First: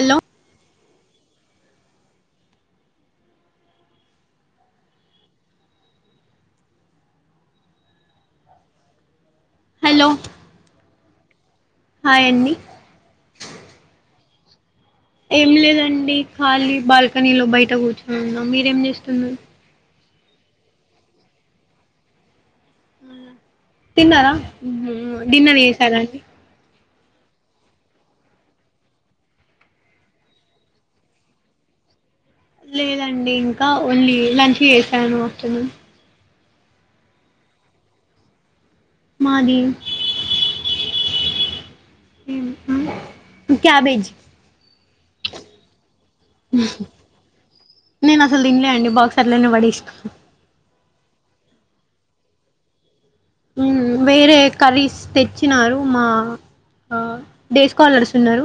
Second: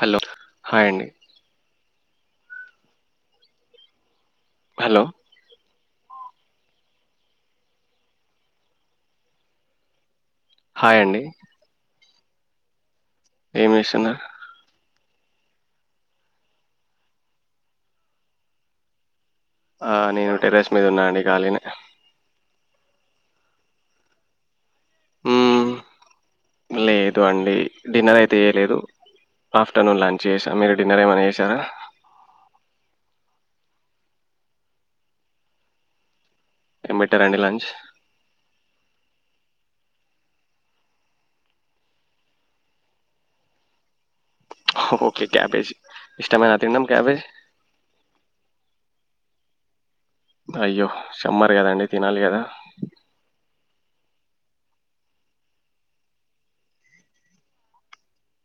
Hello hi అండి hello hello hi అండి హా ఎ ఏంేసిన ఏం లేదండి ఖాళీ బాల్కనీ లో బయట కూర్చొనిన్నాం మీరేం చేస్తున్నారు ఆ నేను టెరెస్ మీద ఉన్నా అండి కలిన్ తిన్నారా డిన్నర్ హ్మ్. వసారాండి లేదు అండి డిన్నర్ అయితే చేయలేదు ఆఫ్టర్నూన్ లంచ్ చేసా మీరు డిన్నర్ ఏమైనా చేసారా లేదండి ఇంకా ఓన్లీ లంచ్ చేశాను అస్తు నను ఏం పెట్టరండి లంచ్ మాది క్యాబేజ్ ఒకే క్యాబేజ్ ఇష్టమ నాత్రండం కబేజ్ నేను అసలు తినలే అండి బాక్స్ [inaudible] అయ్యో సమ్మర్ కదండి తినాలి కదా వేరే కర్రీస్ తెచ్చినారు మా డే స్కాలర్స్ ఉన్నారు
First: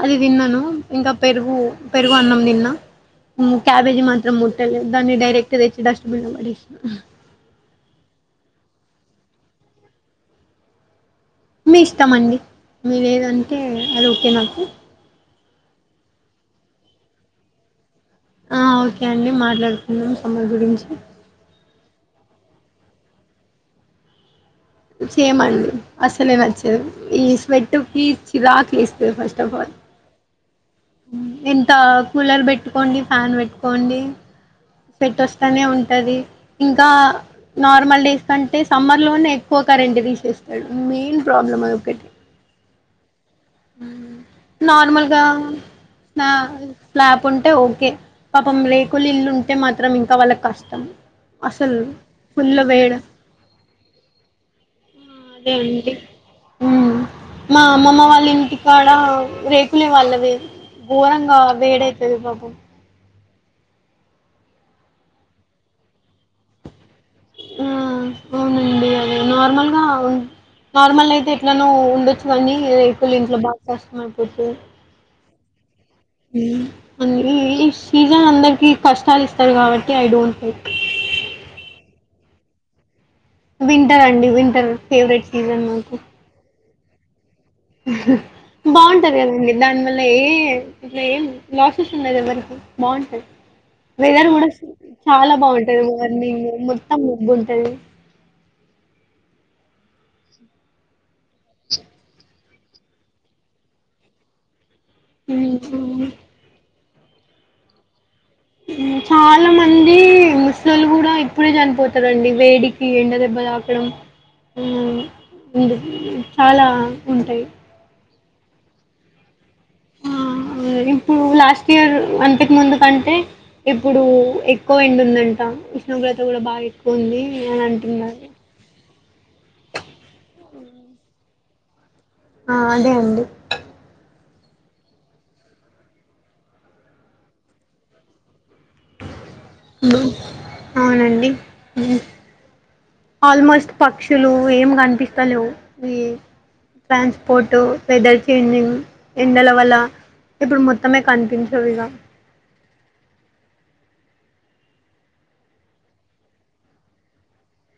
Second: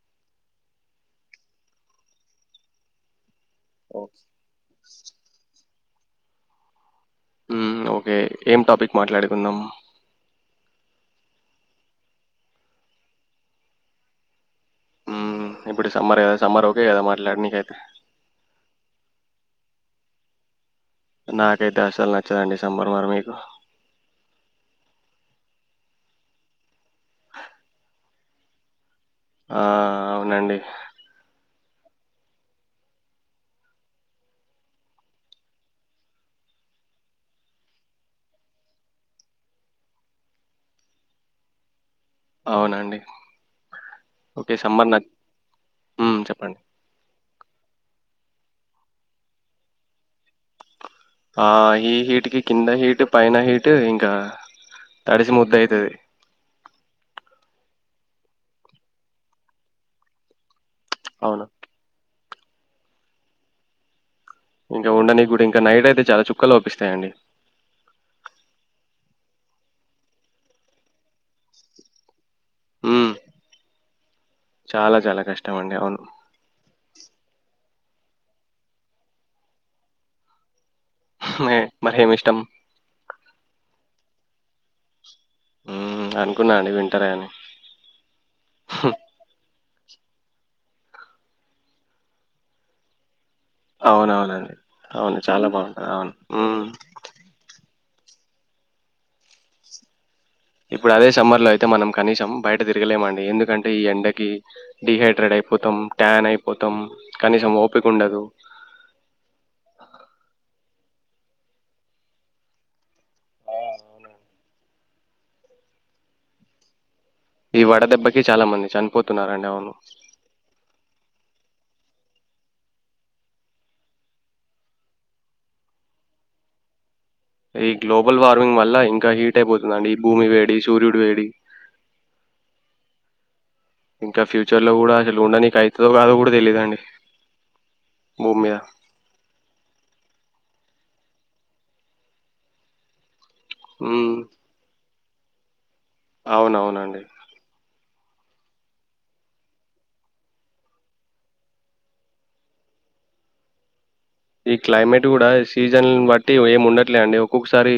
అది తిన్నాను ఇంకా పెరుగు పెరుగు అన్నం తిన్నా క్యాబేజీ మాత్రం ముట్టాలి దాన్ని డైరెక్ట్ తెచ్చి ళ మడి ఓకే ఏం టాపిక్ మాట్లాడుకుందాం మీ ఇష్టమ అండి మీ ఏదంటే అది ఓకే నాకు ఇప్పుడు సమ్మర్ కదా సమ్మర్ ఒకఓకే కదా మాట్లాడి నక అయితే ఆ ఓకే అండి మాట్లాడుతున్నాం సమ్మర్ గురించి నాకైతే అసలు నచ్చదండి సమ్మర్ మరి మీకు సేమ్ అండి అసలే నచ్చది ఈ స్వెట్ కి చిరాకేస్త ఆ అవునండి ఎంత కూలర్ పెట్టుకోండి ఫ్యాన్ పెట్టుకోండి సెట్ వస్తానే ఉంటది ఇంకా నార్మల్ డేస్ కంటే సమ్మర్ లోనే ఎక్కువ కరెంట్ తీసేస్తాడు మెయిన్ ప్రాబ్లమ్ అది ఒకటి అవునండి ఓకే. సమ్మర్ నచ్ నార్మల్గా హ్మ్. నా చెప్పండి. ఫలా ఉంటీ ఓకే పాపం రేకులు ఇల్లు ఉంటే మాత్రం ఇంకా వాళ్ళకి కష్టం ఆ అసలు ఈ హీట్ కి ఫుల్ కింద వేడ హీట్ పైన హీట్ ఇంకా తడిసి అదే ముద్దయితది అండి ఉమ్ మా అమ్మమ్మ వాళ్ళ ఇంటికాడ రేకులే వాళ్ళది బోరంగా అవును వేడ అవుతుది బాబ కు ఇంకా ఉండనికి కూడా ఇంకా నైట్ అయితే చాలా చుక్కలు లో ఒపిస్తాయండి ఆ అవునండి అద నార్మల్గా నార్మల్ అయితే ఎట్లాన ఉండొచ్చు ఇవీ ఉమ్ రేకులు ఇంట్లో బాగాస్తా మ చాలా చాలా కష్టం ష్టమండి అవును అ ఈ సీజన్ అందరికి కష్టాలు ఇస్తారు కాబట్టి ఐ డోంట్ లైక్ మ మర్హేం ఇష్టం వింటర్ అండి వింటర్ ఫేవరెట్ సీజన్ మాకు ఉమ్ అనుకున్నా అండి వింటరే అని బాగుంటది కదండి దాని వల్ల ఏ ఇట్లా ఏం లాసెస్ ఉన్నాది ఎవరికి బాగుంటది వెదర్ కూడా అవునవునండి అవును చాలా బాగుంటది అవును మార్నింగ్ ఉమ్ మొత్తం మబ్బుంటది ఇప్పుడు అదే సమ్మర్ లో అయితే మనం కనీసం బయట తిరగలేమండి ఎందుకంటే ఈ ఎండకి డిహైడ్రేట్ హ్మ్. అయిపోతాం హ్మ్. ట్యాన్ అయిపోతాం కనీసం ఓపిక ఉండదు చాలా మంది ముస్లింలు కూడా ఇప్పుడే చనిపోతారండి వేడికి ఎండ దెబ్బ తాకడం ఆ చాలా ఉంటాయి. ఈ వడ దెబ్బ కే చాలా మంది చనిపోతున్నారండి అవును ఆ! ఇప్పుడు లాస్ట్ ఇయర్ అంతకు ముందు కంటే ఇప్పుడు ఎక్కువ ఎండు ఉందంట విష్ణోగ్రత కూడా బాగా ఉంది అని ఈ గ్లోబల్ అంటున్నారు. వార్మింగ్ వల్ల ఇంకా హీట్ అయిపోతుందండి భూమి వేడి సూర్యుడు వేడి ఆ అదే అండి ఇంకా ఫ్యూచర్లో కూడా అసలు ఉండ నీకు అవుతుందో కాదో కూడా తెలీయదుండి భూమి మీద అవునండి ఆల్మోస్ట్ హ్మ్ పక్షులు ఏమి కనిపి హలో ఈ అవునవునండి. ట్రాన్స్పోర్టు వెదర్ చేంజింగ్ ఎండల వల్ల ఇప్పుడు మొత్తమే కనిపించదు ఇగా ఈ క్లైమేట్ కూడా సీజన్ బట్టి ఏమి ఉండట్లే అండి ఒక్కొక్కసారి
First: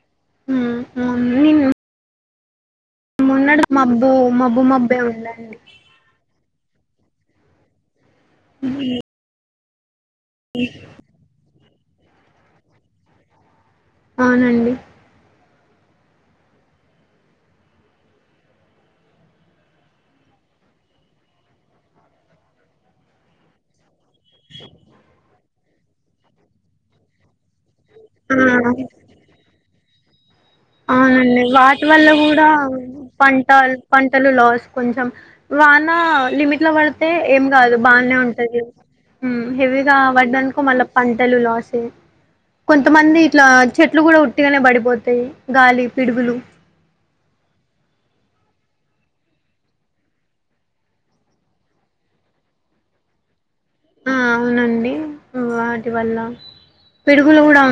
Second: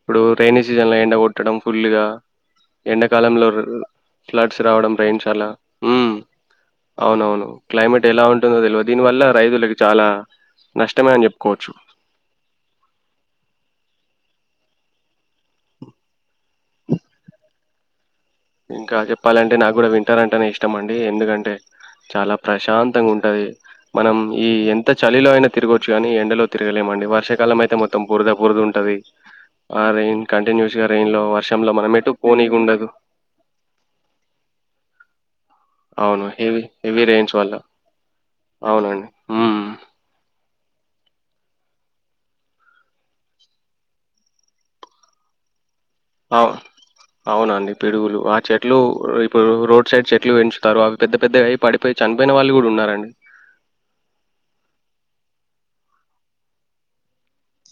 ఇప్పుడు రైైనీ హ్మ్. సీజన్ లో ఎండ అవును. కొట్టడం నిన్ ఫుల్ గా ఎండాకాలంలో మొన్నటిది మబ్బు ఫ్లడ్స్ మబ్బు రావడం మబ్బే రైంచాలా ఉందండి. అవునవును క్లైమేట్ ఎలా ఉంటందో తెలువదీ దీని వల్ల రైతు ల చాలా నష్టమే అని చెప్పుకోవచ్చు అవునండి ఇంకా చెప్పాలంటే నాకు కూడా వింటర్ అంటేనే ఇష్టం అండి ఎందుకంటే చాలా ప్రశాంతంగా ఉంటది మనం ఈ ఎంత చలిలో అయిన తిగవచ్చుగా ఎండలో తిరగలేమండి వర్ష కాలం అయితే మొత్తం బురుదా బురుద ఆ! ఉంటది ఆరం కంటిన్యూస్ గా రెన్ లో అవునండి వర్షంలో వాటి మనం వల్ల ఎటు కూడా పోనీగా ఉండదు పంట పంటలు లాస్ కొంచెం వాన అవును లిమిట్ హెవీ లో హెవీ పడితే రెయిన్స్ ఏం వల్ల కాదు బాగానే ఉంటంది అవునండి. హ్మ్ హెవీగా పడ్డానుకో మళ్ళా పంటలు లాసే కొంతమంది ఇట్లా చెట్లు కూడా ఉట్టిగానే పడిపోతాయి గాలిబ్ అవు అవునండి పిడుగులు ఆ చెట్ ట్లు ఇప్పుడు రోడ్ సైడ్ చెట్లు పెంచుతారు అవి పెద్ద పెద్ద అయి పడిపోయి చనిపోయిన వాళ్ళు కూడా ఉన్నారండి ఆ అవునండి వాటి వల్ల పిడుగులు కూడా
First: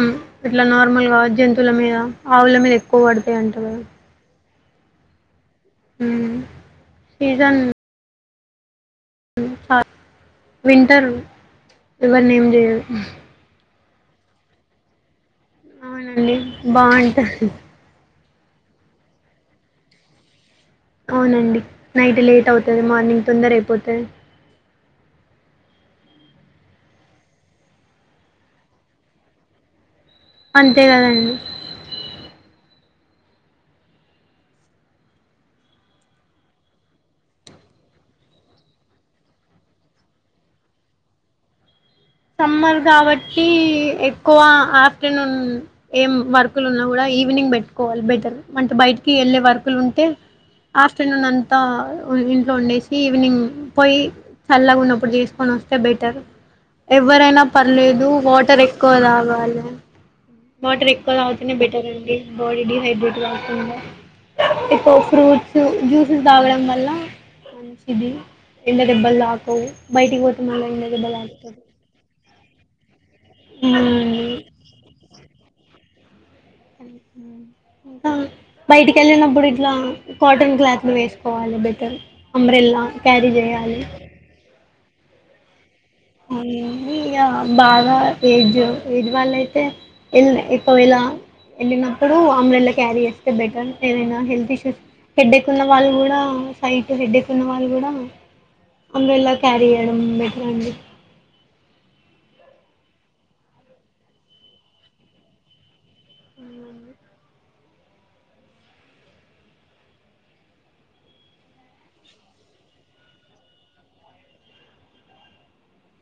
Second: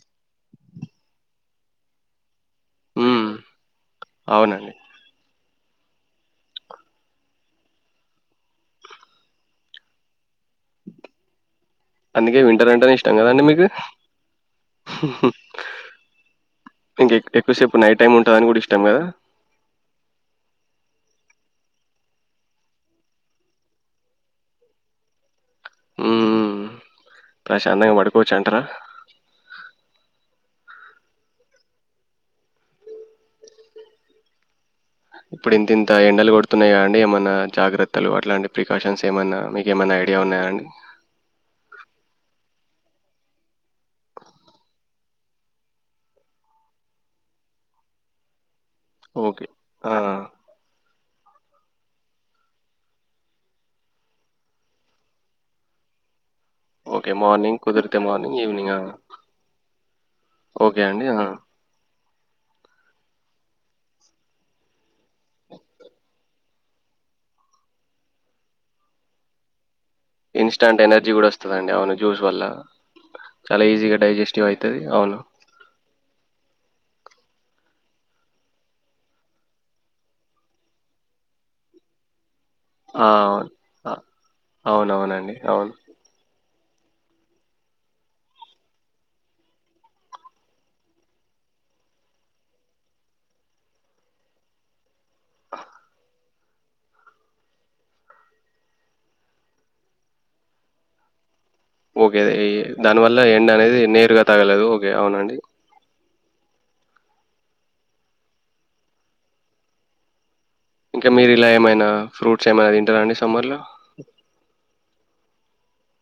ఇట్లా నార్మల్ గా జంతువుల మీద ఆవుల మీద ఎక్కువ హ్మ్ వడుతాయింటాయి కదా అవునండి. హుమ్ సీజన్ స వింటర్ ఇవన్నీ అందుకే ఏం వింటర్ చేయదు అంటేనే ఇష్టం కదండి మీకు. అవునండి బాగుంట టాన్ గూడ ఇష్టం కదా అవునండి నైట్ లేట్ అవుతది మార్నింగ్ తొందర అయిపోతది ఉమ్ ప్రశాంతంగా పడుకోవచ్చు అంటార అంతే కదండి ఇప్పుడు ఇంత ఇంత ఎండలు కొడుతున్నాయా గా అండి ఏమన్నా జాగ్రత్తలు అట్లాంటి ప్రికాషన్స్ ఏమన్నా మీకు ఏమన్నా ఐడియా ఉన్నాయా అండి సమ్మర్ కాబట్టి ఎక్కువ ఆఫ్టర్నూన్ ఏం వర్కులు ఉన్నా కూడా ఈవినింగ్ పెట్టుకోవాలి బెటర్ అంటే బయటికి వెళ్ళే ఓకే. వర్కులు ఆ! ఉంటే ఆఫ్ ఆఫ్టర్నూన్ అంతా ఇంట్లో వండేసి ఈవినింగ్ పోయి చల్లాగా ఉన్నప్పుడు చేసుకొని వస్తే బెటర్ ఓకే. ఎవరైనా మార్నింగ్ కుదిరితే పర్లేదు మార్నింగ్ వాటర్ ఈవినింగ్ ఆ! ఎక్కువ తాగాలే ఓకే వాటర్ అండి. ఎక్కువ ఆ! తాగితేనే బెటర్ అండి బాడీ డిహైడ్రేట్ కాతుండే ఇకు ఫ్రూట్స్ జ్యూస్ లు తాగడం వల్ల మంచిది ఎండ దెబ్బలు తాకవ్ బయటికి పోతే మల్ల ఎండ ఇన్‌స్టాంట్ ఎనర్జీ దెబ్బలు గూడా తాకుతాయి వస్తదండి. అవును జ్యూస్ వల్ల చాలా ఈజీగా డైజెస్టివ్ అవుతది అవును ఇకా బయటికి వెళ్ళినప్పుడు ఇట్లా కాటన్ క్లాత్ లు వేసుకోవాలి బెటర్ అంబ్రెల్లా ఆ! క్యారీ అవును. చేయాలి అ అవునవునండి అవున్ ఏంది ఇగ బాగా ఏజ్ ఏజ్ వాళ్ళ అయితే ఎక్కువేళ వెళ్ళినప్పుడు అంబ్రెల్లా క్యారీ చేస్తే బెటర్ ఏదైనా హెల్త్ ఇష్యూస్ హెడ్ ఎక్ ఉన్న వాళ్ళు కూడా సైట్ హెడేక్ వాళ్ళు కూడా అంబ్రెల్లా క్యారీ చేయడం బెటర్ అండి ఓకే అ దానివల్ల ఎండ అనేది నేరుగా తగలదు ఓకే అవునండి ఇంకా మీరు ఇలా ఏమైనా ఫ్రూట్స్ ఏమైనా తింటారా అండి సమ్మర్ లో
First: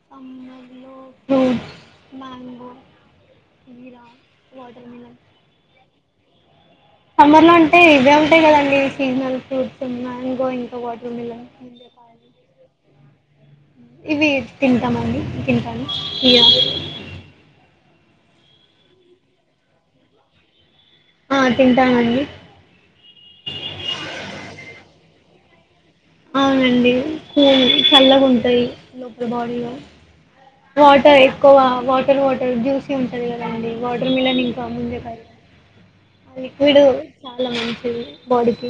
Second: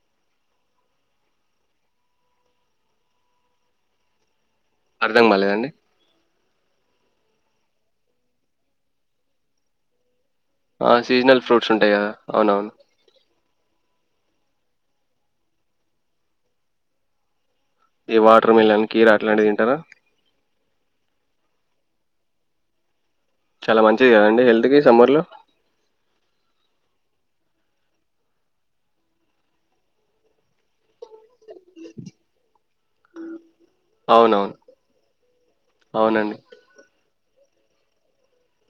సమ్మర్ లో ఫ్రూట్స్ మ్యాంగో జీరా వాట్ అర్ధం కాలేదండి సమ్మర్ లో అంటే ఇవే ఉంటాయి కదండి సీజనల్ ఫ్రూట్స్ మ్యాం ఆ సీజనల్ ఫ్రూట్స్ ఉంటాయి కదా అవునవును ఇవి తింటామండి తింటాను ఇయాలే ఈ వాటర్ మిలన్ కీరా అట్లాంటిది తింటారా ఆ తింటామండి చాలా మంచిది కదండి హెల్త్ కి సమ్మర్ లో అవునండి చల్లగా ఉంటాయి లోపల బాడీలో వాటర్ ఎక్కువ వాటర్ వాటర్ జ్యూసీ ఉంటది కదా కదండి వాటర్ మిలన్ అవునవును. ఇంకా ముందే అవునండి. [unintelligible] లిక్విడు చాలా మంచిది బాడీకి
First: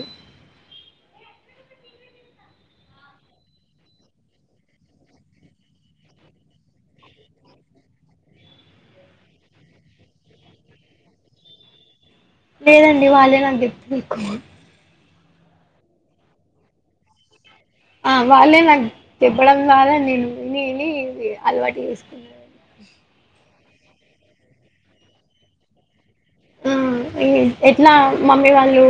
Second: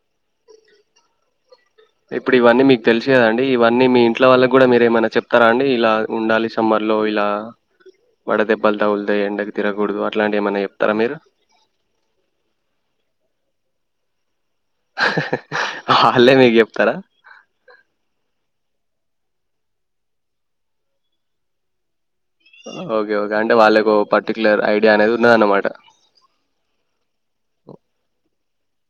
ఇప్పుడు ఇవన్నీ మీకు తెలుసు కదండి ఇవన్నీ మీ ఇంట్ల వాళ్ళకి కూడా మీరు ఏమనన్నా చెప్తారా అండి ఇలా ఉండాలి సమ్మర్లో ఇలా వడ దెబ్బలు తగులుతాయి ఎండకి తిరగకూడదు అట్లాంటివి ఏమైనా చెప్తారా మీరు లేదండి వాళ్ళే నాకు చెప్పుతారు ఎక్కువ హ హ వాళ్ళే మీకు చెప్తారా ఆ వాళ్ళే నాకు చెప్పడం ద్వారా నేను విని విని అలవాటు చేసుకు ఓకే ఓకే అంటే వాళ్ళే పర్టిక్యులర్ ఐడియా అనేది ఉన్నదన్నమాట ఊ ఎ ఎట్లా మమ్మీ వాళ్ళు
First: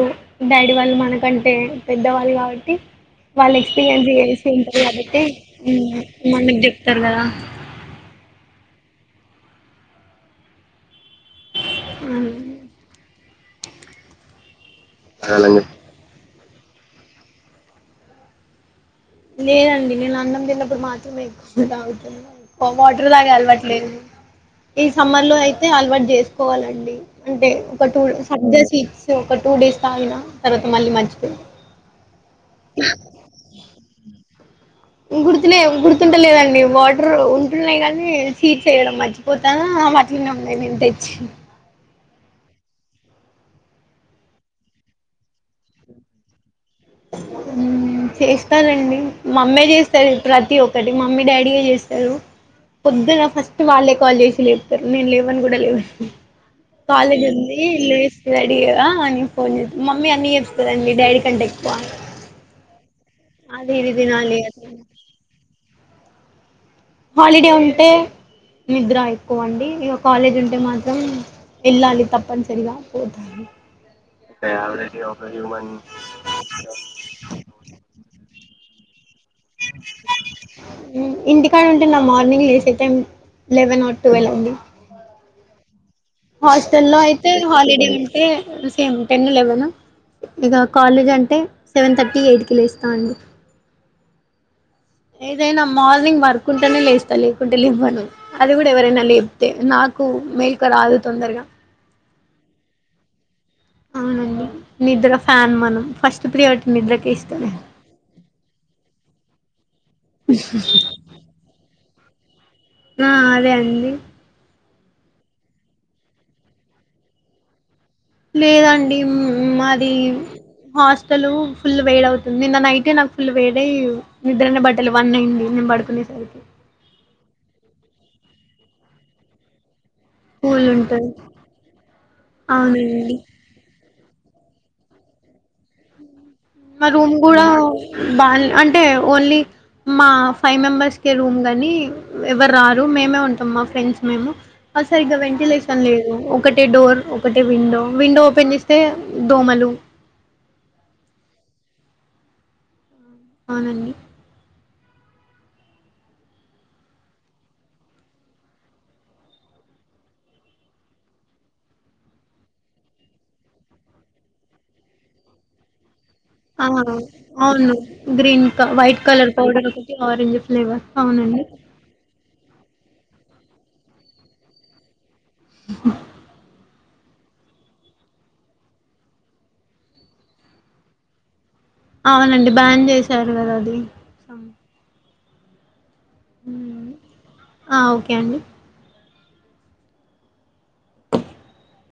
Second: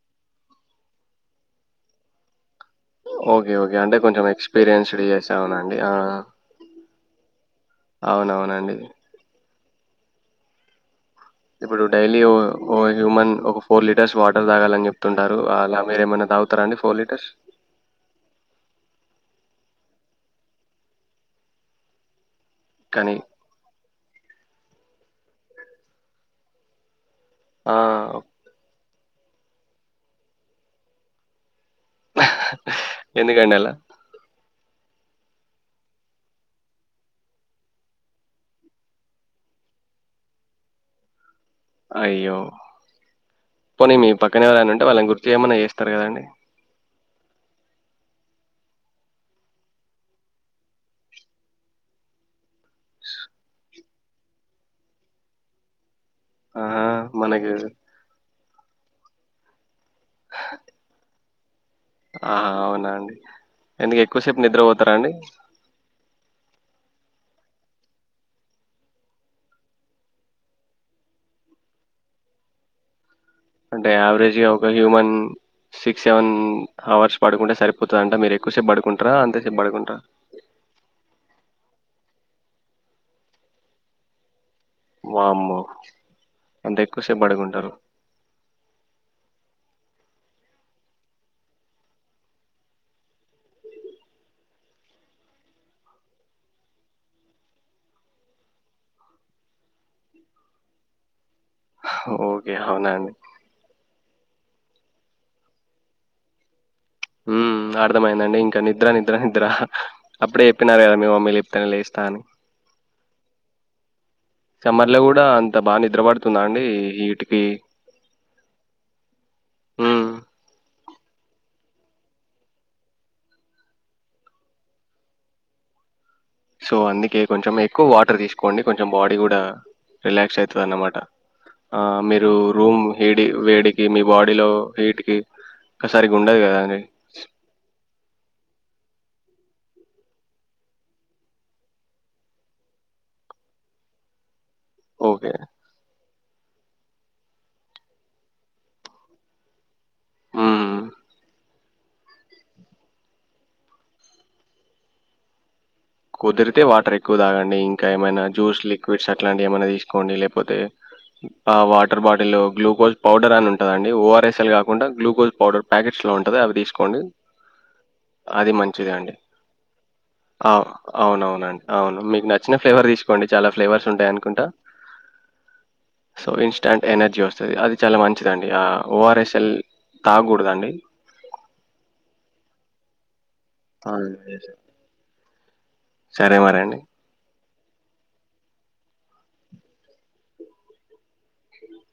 డాడీ వాళ్ళు మనకంటే పెద్దవాళ్ళు కాబట్టి ఓకే. వాళ్ళు ఓకే. అంటే ఎక్స్పీరియన్స్ కొంచెం చేసి ఉంటారు ఎక్స్‌పీరియన్స్‌డ్ కాబట్టి యెస్ అవునండి. ఆ! మనకు చెప్తారు కదా అవునవునండి. ఇప్పుడు డైలీ ఓ హ్యూమన్ ఒక ఫోర్ లీటర్స్ వాటర్ తాగాలని చెప్తుంటారు అలాగే అలా మీరేమైనా తాగు రండి ఫోర్ లీటర్స్ లేదండి నేను అన్నం తిన్నప్పుడు మాత్రమే ఎక్కువ తాగుతున్నా ఓ వాటర్ కానీ తాగే అలవాటు లేదు ఈ సమ్మర్ లో అయితే అలవాటు చేసుకోవాలండి అంటే ఆ! ఒక టూల్ సబ్జా సీడ్స్ ఒక టూ డేస్ తాగిన తర్వాత మళ్ళీ మర్చిపోయిన ఎందుకండి అల గుర్తులే గుర్తుంటలేదండి వాటర్ ఉంటున్నాయి కానీ సీడ్స్ వేయడం మర్చిపోతాన అవి అట్లనే ఉన్నాయి నేను తెచ్చి అయ్యో పోనీ మీ పక్కన ఎవరైనా ఉంటే వాళ్ళని గుర్తు చేయమన్నా చేస్తారు కదండి ఉ చేస్తారండి మమ్మే చేస్తది ప్రతి ఒక్కటి మమ్మీ డాడీ యే చేస్తరు పొద్దున ఫస్ట్ వాళ్ళే కాల్ చేసి లేపుతారు నేను లేవను గూడా లేవ ఆహా! కాలేజ్ మనకి ఉంది లేస్తా రెడి అని ఫోన్ చే మమ్మీ అన్ని చెప్పుతాదండీ డాడీ కంటే బన్ ఆ అవునా అండి ఇది ఎందుకు తినాలి ఎక్కువసేపు అది నిద్రపోతారా అండి హాలిడే ఉంటే నిద్ర ఎక్కువ అండి ఇక కాలేజ్ ఉంటే మాత్రం వెళ్ళాలి తప్పనిసరిగా పో అంటే యావరేజ్ గా ఒక హ్యూమన్ ఒక హ్యూమన్ సిక్స్ సెవెన్ హవర్స్ పడుకుంటే సరిపోతదంట మీరు ఎక్కువసేపు పడుకుం కుంటార అంతే సేపు బడకుంట్రా ంట నా మార్నింగ్ లేసే టైం లెవెన్ ఆర్ ట్వెల్వ్ అండి వామ్మో అంత హాస్టల్లో ఎక్కువ సేపు అయితే పడుకుంటారు. హాలిడే అంటే సేమ్ టెన్ లేవన్ ఇక కాలేజ్ అంటే సెవెన్ థర్టీ ఎయిట్ కి వె లేస్తా అండి ఏదైనా మార్నింగ్ వర్క్ ఉంటేనే లేస్తా లేకుంటే లేవ్వను అది కూడా ఎవరైనా లేపితే నాకు మేలుక రాదు తొందరగా ఓకే అవునండి అవునండి నిద్ర ఫ్యాన్ మనం ఫస్ట్ ప్రియారిటీ నిద్రకే ఊ ఇస్తాను అర్థమయ్యిందండి ఇంక నిద్ర నిద్ర ద్రహ అప్పుడే చెప్పినారు గదా మీ మమ్మీ లేపితేనే లేస్ తాని ఆ అదే అండి సమ్మర్ లో కూడా అంత బా నిద్ర పడుతుందా అండి ఈటికి లేదండి ఉమ్ మాది హాస్టల్ ఫుల్ వేడవుతుంది నిన్న నైటే నాకు ఫుల్ వేడై నిద్రనే బట్టలే వన్ అయ్యింది నేను పడుకునేసరి సో అందుకే కొంచెం ఎక్కువ వాటర్ తీసుకోండి కొంచెం బాడీ కూడా రిలాక్స్ ఐతుది కూల్ అన్నమాట ఉంటది ఆ మీరు రూమ్ అవునండి హేడి వేడికి మీ బాడీ లో హీట్ కి క్కసారి మా రూమ్ కూడా బా అంటే ఓన్లీ మా ఫైవ్ మెంబర్స్ కే రూమ్ గాని ఎవ్వరు రారు మేమే ఉంటాం మా ఫ్రెండ్స్ మేము. ఆ సరిగ్గా ఓకే. వెంటిలేషన్ లేదు ఒకటే డోర్ ఒకటే విండో విండో ఓపెన్ చేస్తే దోమలు హ్మ్. అవునండి కుదిరితే వాటర్ ఎక్కువ తాగండి, ఇంకా ఏమైనా జ్యూస్ లిక్విడ్స్ అట్లాంటివి ఏమైనా తీసుకోండి, లేకపోతే ఆ వాటర్ బాటిల్ గ్లూకోజ్ పౌడర్ అని ఉంటదండి ఓఆర్ఎస్ఎల్ కాకుండా గ్లూకోజ్ పౌడర్ ప్యాకెట్, ఆ అవును గ్రీన్ అది క మంచిదే వైట్ కలర్ పౌడర్కటి ఆరెంజ్ ఫ్లేవర్ అవును అవునండి. ఆవునండి అవును మీకు నచ్చిన ఫ్లేవర్ తీసుకోండి చాలా ఫ్లేవర్స్ ఉంటాయి అనుకుంటా సో ఇన్స్ టాంట్ ఎనర్జీ వస్తది అది చాలా మంచిద అండి ఆ ఓఆర్ఎస్ఎల్ తాగకూడదండి. అవునండి బ్యాన్ చేశారు గదా! అది. అవునులే వేరే మ్మ్ ఆ ఓకే అండి